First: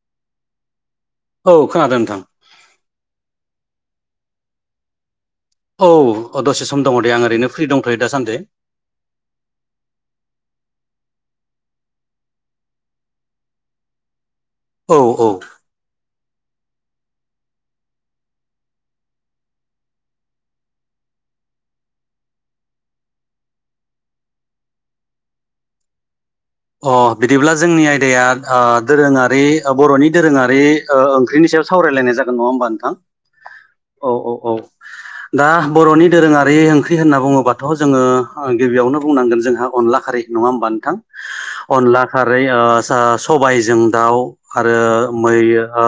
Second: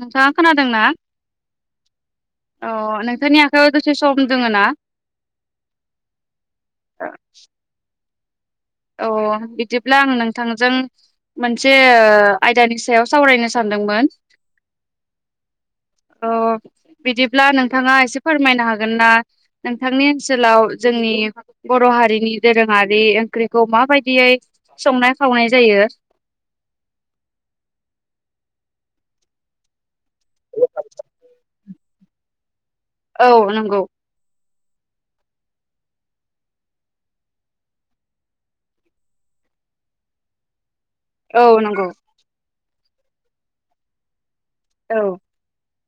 नोंथाङा खोनादोंना औ खोनादों नोंथां औ नोंथांनि आ हो दसे सम दोङो ना। औ दसे सम दङ दे आं ओरैनो फ्रि दंथयो दासान्दि। औ बिदिब्ला आं नोंथांजों मोनसे ओ आयदानि सायाव सावरायनो सानदोंमोन। औ औ। अ बिदिब्ला नोंथाङा एसे फोरमायनो हागोन ना नोंथांनि ओनसोलाव जों नि बर' हारिनि दोरोङारि ख्रिखौ माबायदियै संनाय खावनाय जायो। अ बिदिब्ला जोंनि आयदाया ओ दोरोङारि बर'नि दोरोङारि ओ ओंख्रिनि सा सावरायलायनाय जागोन नङा होमबा नोंथां औ नंगौ औ औ औ। [inaudible] दा बर'नि दोरोङारि ओंख्रि होनना बुङोबाथ जोङो आं गिबियावनो बुंनांगोन जोंहा अनला खारै। नङा होमबा नोंथां। औ नंगौ अनला खारै ओ स सबायजों दाउ आरो औ मै ओ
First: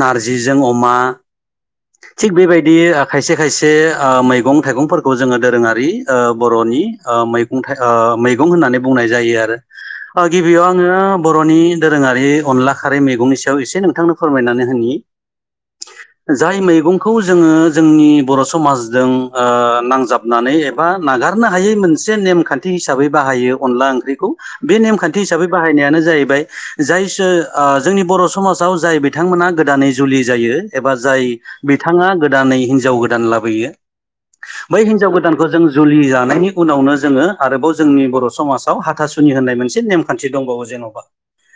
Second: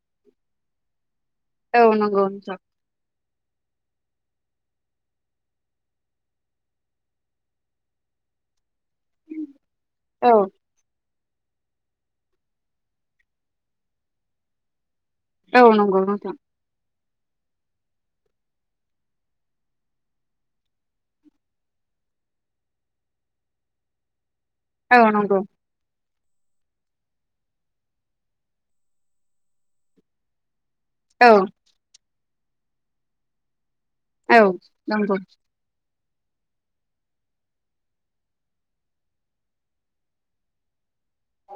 नारजिजों अमा। औ नंगौ थिग नोंथां। बेबायदि ओ खायसे खायसे ओ मैगं थाइगंफोरखौ जोङो दोरोङारि ओ बर'नि ओ मैगं था ओ मैगं होननानै बुंनाय जायो आरो ओ औ गिबियाव आङो बर'नि दोरोङारि अनला खारै मैगंनि सायाव एसे नोंथांनो फोरमायनानै होनि औ नंगौ। नोंथां जाय मैगं खौ जोङो जोंनि बर' समाजजों ओ नांजाबनानै एबा नागारनो हायै मोन मोनसे नेमखान्थि हिसाबै बाहायो अनला ओंख्रिखौ बे औ नेमखान्थि नंगौ हिसाबै बाहायनायानो जाहैबाय बाय जाय सो ओ जोंनि बर' समाजाव जाय बिथांमोना गोदानै जुलि जायो एबा जाय औ बिथाङा गोदानै हिनजाव गोदान लाबोयो औ बै हिनजाव नंगौ गोदानखौ जों जुलि जानायनि उनावनो जोङो आरोबाव जोंनि बर' समाजाव हाथासुनि होननाय मोनसे नेमखान्थि दंबावो जेन'बा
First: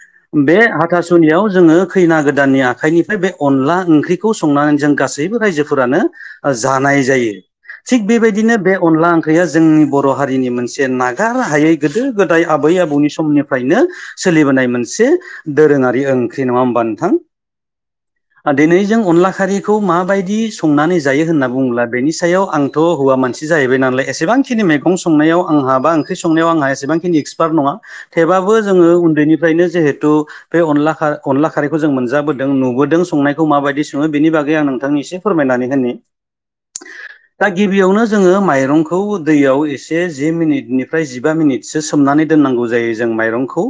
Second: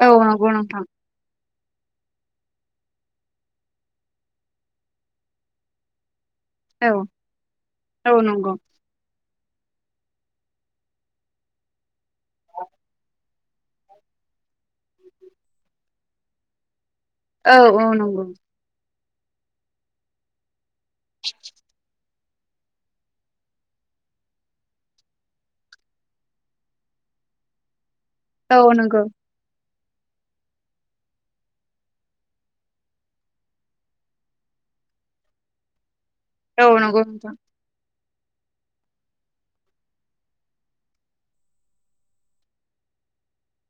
औ नंगौ बे नोंथां हाथासुनियाव जोङो खैना गोदाननि आखाइनिफ्राय बे अनला ओंख्रिखौ संनानै जों गासैबो रायजोफोरानो औ जानाय जायो थिग औ नंगौ बेबायदिनो बे अनला गैया जोंनि बर' हारिनि मोनसे नागार हायै गोदो गोदाय आबै आबौनि समनि फ्रायनो सोलिबोनाय मोनसे दोरोङारि ओंख्रि नङा होमबा। नोंथां औ औ नंगौ। दिनै जों अनला खारिखौ माबायदि संनानै जायो होनना बुङोब्ला बेनि सायाव आंथ' हौवा मानसि जाहैबाय नालाय। एसेबांखिनि मैगं संनायाव आंहा बा ओंख्रि संनायाव आंहा एसेबांखिनि एक्सपार्ट नङा। थेबाबो औ जोङो नंगौ उन्दैनिफ्रायनो जोहेत थु बे अनला खा खारिखौ जों मोनजाबोदों नुबोदों संनायखौ माबायदि सङो बेनि बागै आं नोंथांनि एसे फोरमायनानै होननि औ नगौ नोंथां जोङो माइरंखौ दैयाव एसे जि मिनिटनिफ्राय जिबा मिनिटसो सोमनानै दोननांगौ जायो जों माइरंखौ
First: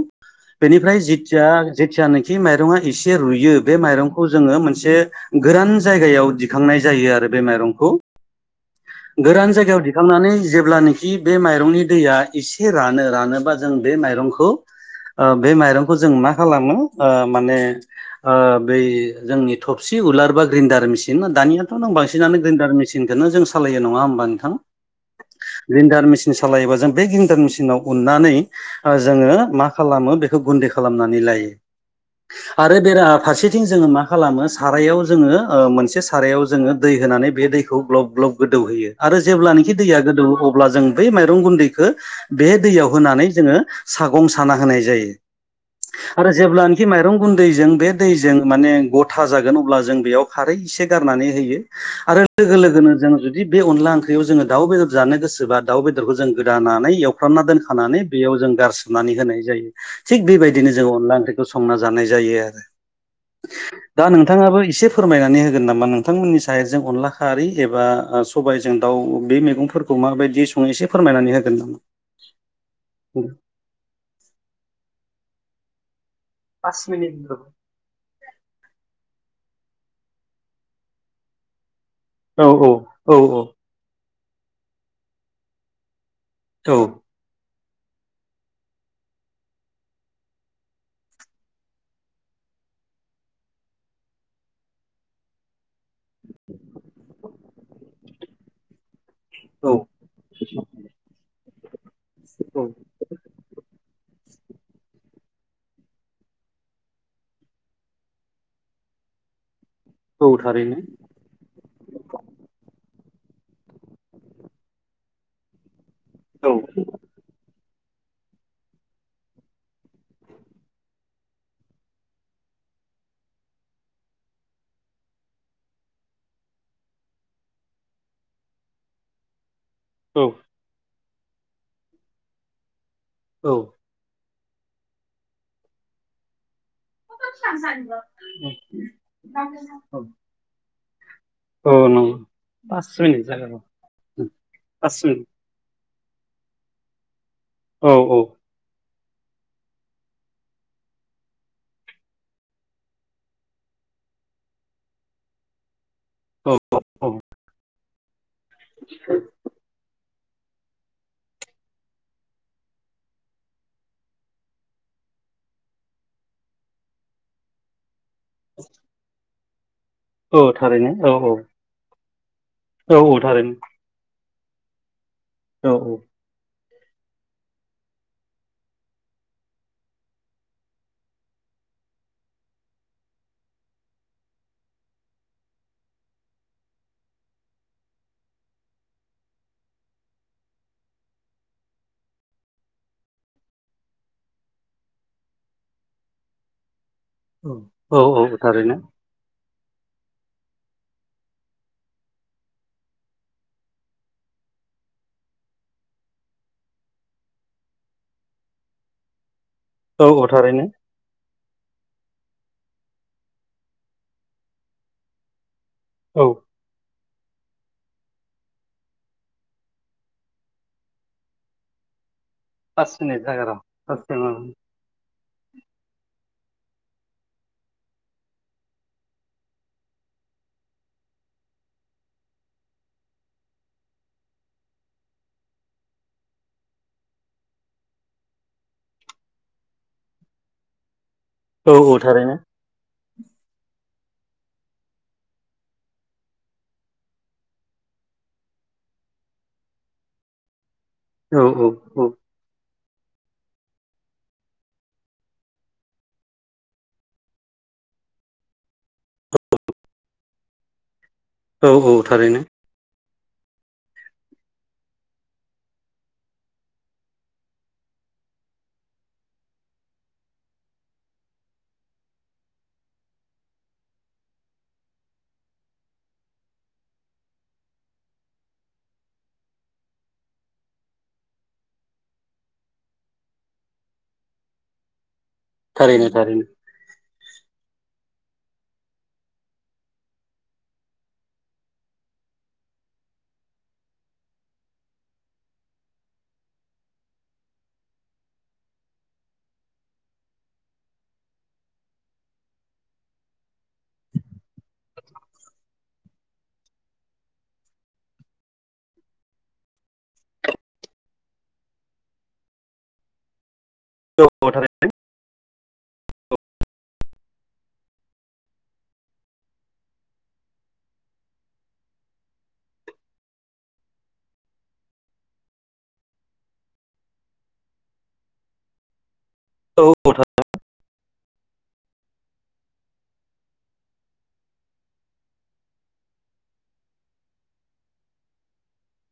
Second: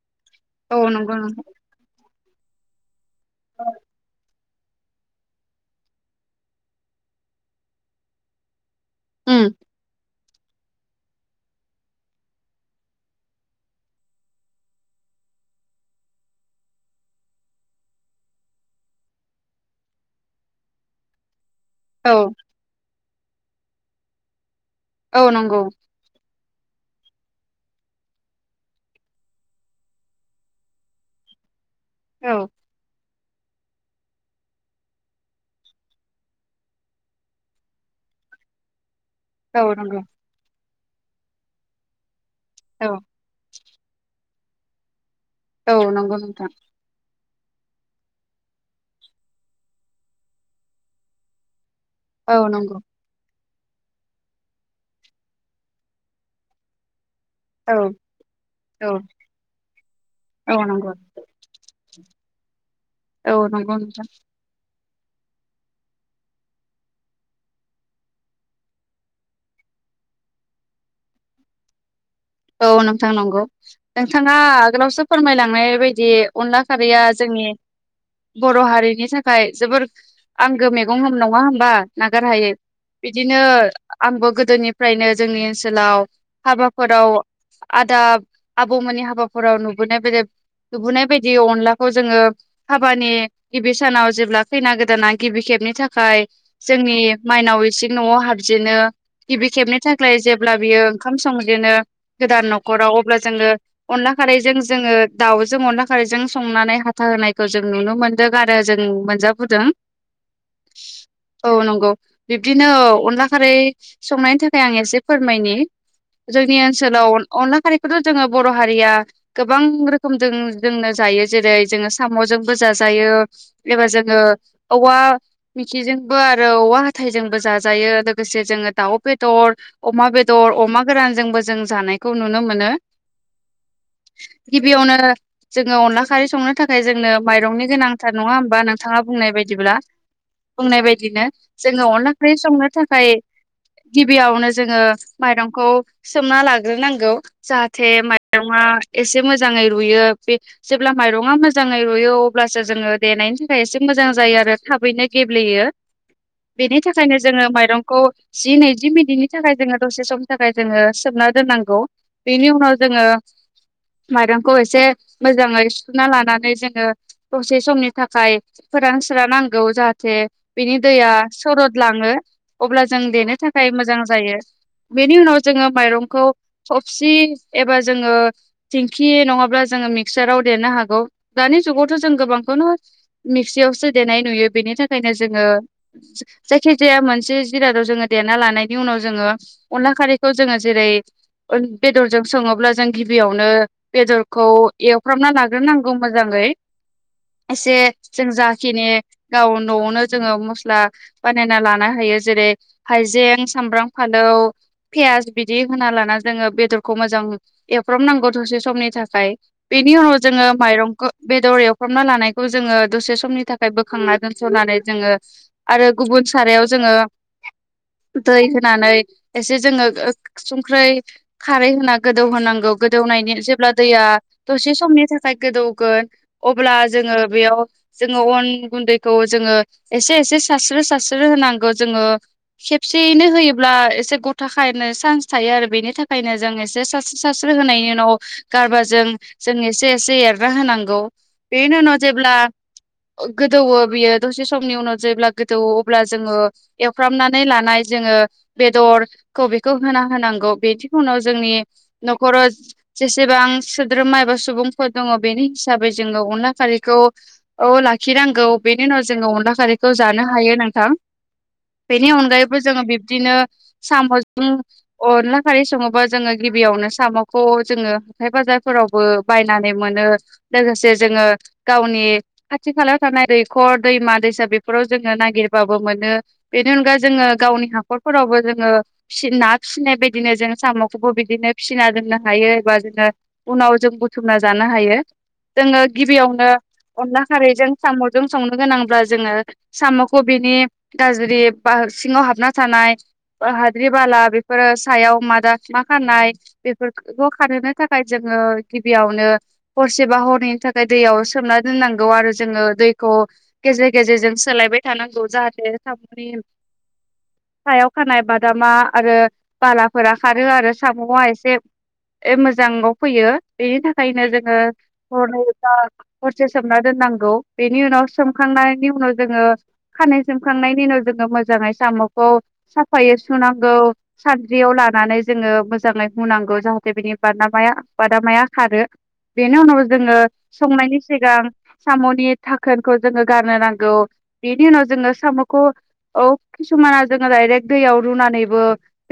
औ बेनिफ्राय नंगौ नोंथां जेतियानिखि माइरंआ एसे रुयो बे माइरंखौ जोङो मोनसे गोरान जायगायाव दिखांनाय जायो आरो बे माइरंखौ उम गोरान जायगायाव दिखांनानै जेब्लानोखि बे माइरंनि दैया एसे रानो रानोबा जों बे माइरंखौ ओ बे माइरंखौ जों मा खालामो ओ माने ओ बै जोंनि थ थबसि उलार बा ग्रिन्दडार मेसिन दानियाथ' नों औ बांसिनानो ग्रिन्दार मेसिनखौनो जों सालायो नङा होमबा नोंथां औ नंगौ मेन सालायोबा जों बे ग्रिनदार मेसिनाव उन्नानै जोङो मा खालामो बेखौ गुन्दै खालामनानै लायो औ आरो बेरा फारसेथिं जोङो मा खालामो सारायाव जोङो ओ मोनसे सारायाव जोङो दै होनानै बे दैखौ ग्लब ग्लब गोदौहोयो आरो औ जेब्लानोखि दैया नंगौ गोदौवो अब्ला जों बै माइरं गुन्दैखौ बे औ दैयाव होनानै जोङो सागं साना होनाय जायो औ नंगौ आरो नोंथां जेब्लानोखि माइरं गुन दैजों बे दैजों माने गथा जागोन अब्ला जों बेयाव खारै एसे गारनानै होयो आरो औ लोगो नंगौ लोगोनो जों जु दि बे अनला ओंख्रियाव जोङो दाउ बेदर जानो गोसोबा दाउ बेदरखौ जों गोदानानै एव फ्रामना औ दोनखानानै बेयाव जों औ गारसोबनानै होनाय जायो थिग औ बेबायदिनो नंगौ जोङो अनला ओंख्रिखौ संना जानाय जायो जायो आरो औ नंगौ दा नोंथाङाबो एसे फोरमायनानै होगोन नामा नोंथांमोननि साइतजों अनला खारै एबा ओ सबायजों दाउ बे मैगंफोरखौ माबायदि सङो एसे फोरमायनानै होगोन नामा औ नोंथां नंगौ नोंथाङा आगोलावसो फोरमायलांनाय बायदि अनला पास खारैया मिनिट जोंनि औ बर हारिनि थाखाय जोबोर आंगो मैगं नङा होमबा औ नागारहायै औ बिदिनो आंबो गोदोनिफ्रायनो जोंनि ओनसोलाव औ हाबाफोराव आदा आब'मोननि हाबाफोराव नुबोनाय बेदे नुबोनाय बायदि अनलाखौ जोङो हाबानि गिबि सानाव जेब्ला खैना गोदाना गिबि खेब नि थाखाय जोंनि माइनाव इसिं न'आव हाबजेनो गिबि खेबनि थाखाय जेब्ला बियो ओंखाम संजेनो गोदान औ न'खराव अब्ला जोङो अनला खारैजों जोङो दाउजों अनला खारैजों संनानै हाथा होनायखौ जों नुनो मोनदों आरो जों मोनजाबोदों औ थारैनो औ नंगौ बिब्दिनो औ अनला खारै संनायनि थाखाय आं एसे फोरमायनि औ जोंनि ओनसोलाव अनला खारै खौथ' जोङो बर' हारिया गोबां रोखोमजों जोंनो जायो जेरै जोङो साम'जोंबो जाजा -जायो एबा जोङो औवा मिखिजोंबो आरो औवा हाथायजोंबो जाजायो। -यो लोगो -लोगोसे जोङो दाउ बेदर अमा बेदर अमा गोरानजोंबो जों जानायखौ नुनो मोनो। औ। गिबियावनो जोङो अनला खारै संनो थाखाय जोंनो माइरंनि गोनांथार नङा होमबा नोंथाङा बुंनाय बायदिब्ला बुंनाय बायदिनो औ जोङो अनला नंगौ ओंख्रि संनो पास थाखाय मिनिट जागोन गिबियावनो जोङो पास मिनिट माइरंखौ सोमना लाग्रोनांगौ जाहाथे औ औ माइरंआ एसे मोजाङै रुयो बे जेब्ला माइरङा मोजाङै रुयो अब्लासो जोङो देनायनि थाखाय एसे मोजां मोजां जायो आरो थाबैनो गेब्लेयो। औ बेनि थाखायनो औ जोङो माइरंखौ जि नैजि मिनिटनि थाखाय जोङो दसे समनि थाखाय जोङो सोबना दोननांगौ बेनि उनाव जोङो माइरंखौ एसे मोजाङै सुथुना लानानै जोङो दसे समनि थाखाय फोरान स्रा नांगौ जाहाथे औ बिनि थारैनो दैया औ औ सरद लाङो। अब्ला जों औ औ देनो थारैनो थाखाय मोजां जायो बेनि उनाव जोङो औ माइरंखौ थबसि एबा जोङो थिंखि नङाब्ला जोङो मिक्साराव देरनो हागौ दानि जुगावथ' जों गोबांखौनो मिक्सियावसो देनाय नुयो बेनि थाखायनो जोङो जायखि जाया मोनसे जिरादाव जोङो देरना लानायनि उनाव जोङो अनला खारैखौ जोंड़ो जेरै बेदरजों सोङोब्ला जों गिबियावनो बेदरखौ एवफ्रामनानै लाग्रोनांगौ मोजाङै एसे औ जों औ थारैनो जाखिनि गाव न'आवनो जोङो मस्ला बानायना लानो हायो जेरै हाइजें सामब्राम फालो औ फियास बिदि होना लाना जोङो बेदरखौ मोजां एवफ्रबनांगौ दसे समनि थाखाय। बेनि औ उनाव औ जोङो थारैनो माइरंखौ बेदर एवफ्रामना लानायखौ जोङो दसे समनि थाखाय बोखांना दोनस'नानै जोङो आरो गुबुन औ सारायाव जोङो दै होनानै एसे जोङो संख्रै खारै होना गोदौ होनांगौ पास मिनिट गोदौनायनि जागोन जेब्ला दैया र' दसे समनि थाखाय फाय गोदौगोन अब्ला जोङो बेयाव जोङो अन गुन्दैखौ जोङो एसे एसे सारस्रि -सारस्रि होनांगौ जोङो खेबसेयैनो होयोब्ला एसे गथ खायनो सान्स थायो आरो बेनि थाखायनो जों एसे सास्रि- सास्रि होनायनि उनाव गारब जों -जों एसे -एसे देरना होनांगौ बेनि औ उनाव औ थारैनो जेब्ला गोदौवो बियो दसे समनि उनाव जेब्ला गोदौवो अब्ला जोङो एवफ्रामनानै लानाय जोङो ओ बेदरखौ बेखौ होना होनांगौ बेनि उनाव औ जोंनि न'खराव जेसेबां सोद्रोमा एबा सुबुंफोर दङ बेनि हिसाबै जोङो अनला फारिखौ औ ला -खिनांगौ बेनि उनाव जोङो अनला खारैखौ जानो हायो नोंथां। औ औ बेनि थारैनो अनगायैबो जोङो बिब्दिनो साम'जों अनला खारै सङोबा जोङो गिबियावनो साम'खौ जोङो हखाइ बाजारफोरावबो बायनानै मोनो। लोगोसे जोङो गावनि खाथि खालायाव थानाय दैखर दैमा- दैसा बेफोराव जों नागिरबाबो मोनो बेनि अना जोङो गावनि हाखरफोराव जोङो फिसि-ना फिसिनाय बायदिनो जों साम'खौबो बिदिनो फिसिना दोननो हायो एबा जोङो उनाव जों बुथुमना जानो हायो जोङो थारैनो गिबियावनो थारैनो अनला खारैजों साम'जों संनो गोनांब्ला जोङो साम'खौ बिनि गाज्रि बा सिङाव हाबना थानाय हाद्रि बाला बे -फोर सायाव मादा मा खारनाय बेफोरखौ खानहोनो थाखाय जोङो गिबियावनो हरसेबा हरनैनि थाखाय दैयाव सोमना दोननांगौ आरो जोङो दैखौ गेजेर -गेजेरजों सोलायबाय थानांगौ जाहाथे साम'नि सायाव खानाय बादामा आरो बालाफोरा खारो आरो सामुआ एसे मोजाङाव फैयो बेनि थाखायनो औ औ जोङो थारैनो हर हरसे सोमना दोननांगौ बेनि उनाव सोमखांनायनि उनाव जोङो खानै सोमखां थांनायनि उनाव जोङो मोजाङै साम'खौ साफायै सुनांगौ सानद्रियाव लानानै जोङो मोजाङै हुनांगौ जाहाथे बिनि बादामाया बादामाया खारो बेनि उनाव औ जोङो संनायनि सिगां साम'नि थाखोनखौ जोङो गारनो नांगौ बेनि उनाव जोङो साम'खौ औ किसुमाना जोङो डाइरेक्ट दैयाव रुनानैबो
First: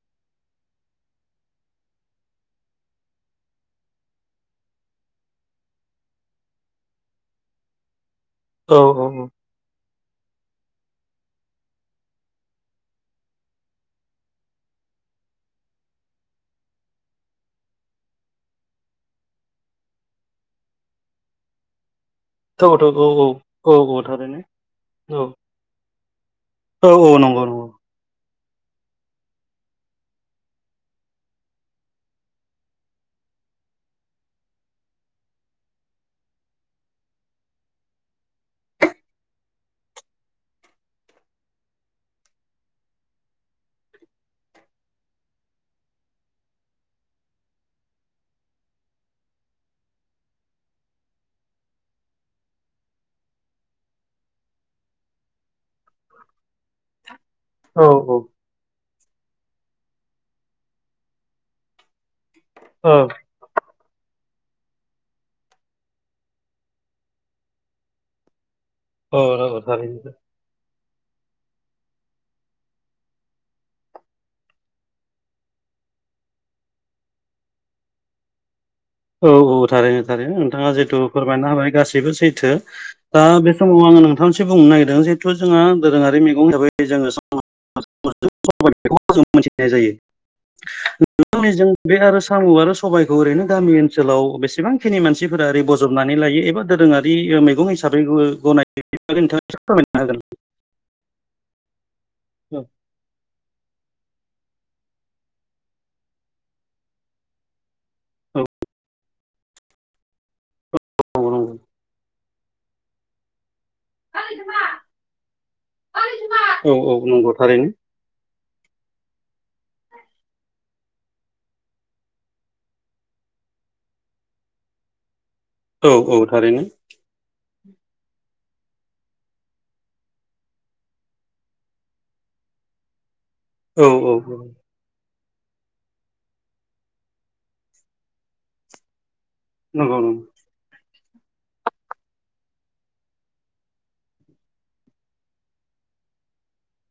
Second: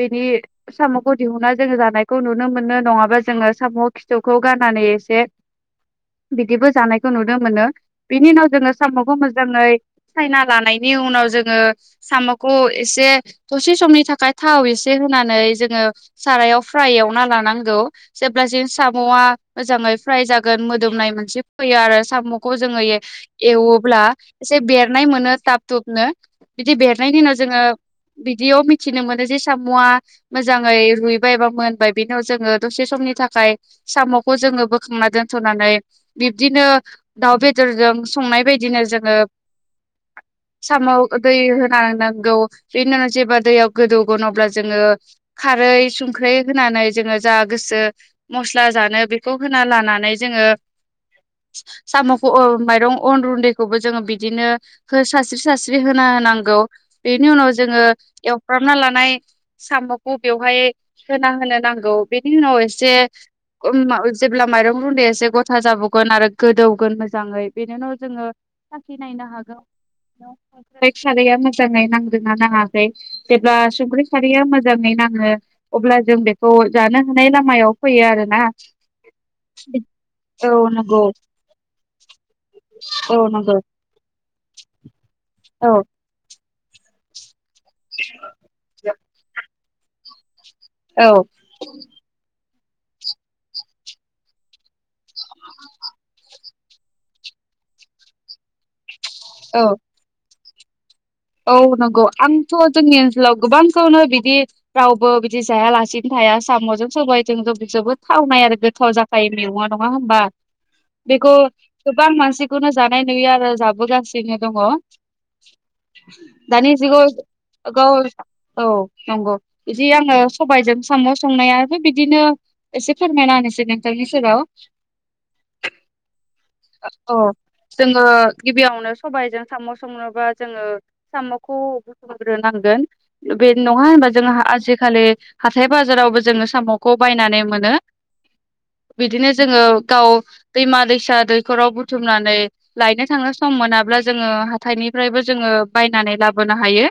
बेनि साम'खौ दिहुनना जोङो जानायखौ नुनो मोनो नङाबा जोङो साम' खिथुखौ गाननानै एसे बिदिबो जानायखौ नुदों मोनो बिनि उनाव जोङो औ साम'खौ औ मोजाङै सायना लानायनि उनाव जोङो साम'खौ एसे दसे समनि थाखाय थाव एसे से होनानै जोङो सारायाव फ्राय एवना लानांगौ, जेब्ला जों साम'आ मोजां फ्राय जागोन मोदोमनाय मोनसे फैयो आरो साम'खौ जोङो औ औ एवोब्ला औ थारैनो एसे बेरनाय औ मोनो ताब थुुबनो बिदि औ बेनाय नंगौ औ नंगौ बिदियाव मिथिनो मोनो जे साम'आ मोजाङै रुइबाय बा मोनबाय बे उनाव जोङो दसे समनि थाखाय साम'खौ जों जोङो बोखांना दोनथ'नानै बिब्दिनो दाउ बेदरजों संनाय बायदिनो जोङो सामाव दै होना नांगौ बेनि उनाव जेब्ला दैयाव गोदौ अ जोङो खारै संख्रै होनानै जोङो जा गोसो मसला बेखौ होना लानानै जोङो साम'खौ माइरं अन रुन्दैखौबो जोङो बिदिनो हो सास्रि सास्रि सि्रि होना होनांगौ बेनि उनाव जोङो औ औ एवफ्रामना ल नाय साम'खौ बेवहाय होना होनो नांगौ। बिनि उनाव एसे औ जेब्ला माइरं रुन्दै एसे गथा जाबावगोन आरो गोदौगोन मोजाङै बेनि उनाव जोङो औ सखिनायना हागोन। थारैनो फसालिया मोजाङै नांग्रोना नाङासै जेब्ला संख्रि सारिया मोजाङै नाङो अब्ला जों बेखौ जानो हानाय लामायाव फैयो आरोना। औ औ थारैनो थारै औ नोंथाङा जितु नंगौ फोरमायनो हाबाय गासैबो सैथो औ दा बे नंगौ समाव आं। नोंथां मोनसे बुंनो नागिरदों जिहेथु जोंहा औ दोरोङारि मगं हिसाबै जोङो जों मोनथिनाय जायो। औ नोंनिजों बे आरो साम' आरो सबबायखौ ओरैनो गामि ओनसोल ओनसोलाव बेसेबांखिनि मानसिफोरा ओरै बजबनानै लायो एबा दोरोङारि मैगं हिसाबै गनायो। औ नो हागोन औ नंगौ आंथ' जोंनि ओनसोलाव। गोबांखौनो बिदि रावबो बिदि जायालासिनो थाया साम'जों सबायजों ज जोबोद थावनाय। आरो गोथाव जाखायो मेगङा नङा होनोमबा। बेखौ होगोन गोबां मानसिखौनो जानाय नुयार जाबाय बजासिनो दङ। औ दधानिश औ गौ नंगौ थारैनो ग औ नंगौ बिदि आङो सबायजों साम' संनाया बिदिनो एसे फोरमायना होनसै नों [inaudible] औ औ थारैनो। जोङो गिबियावनो सबायजों साम' साम' बा जोङो साम'खौ बुथुमग्रोनांगोन बे नङा औ होनबा औ जोंहा आजिखालि। हाथाय बाजारावबो जोङो साम'खौ बायनानै मोनो बिदिनो जोङो नंगौ गाव नंगौ दैमा दै फिसा दैखराव बुथुमनानै लायनो थांनो सम मोनाब्ला जोङो हाथायनि ओमफ्रायबो जोङो बायनानै लाबोनो हायो।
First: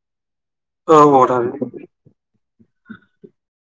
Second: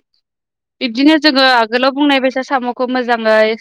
बिब्दिनो औ जोङो थारैनो आगोलाव बुंनाय बायसा साम'खौ मोजाङै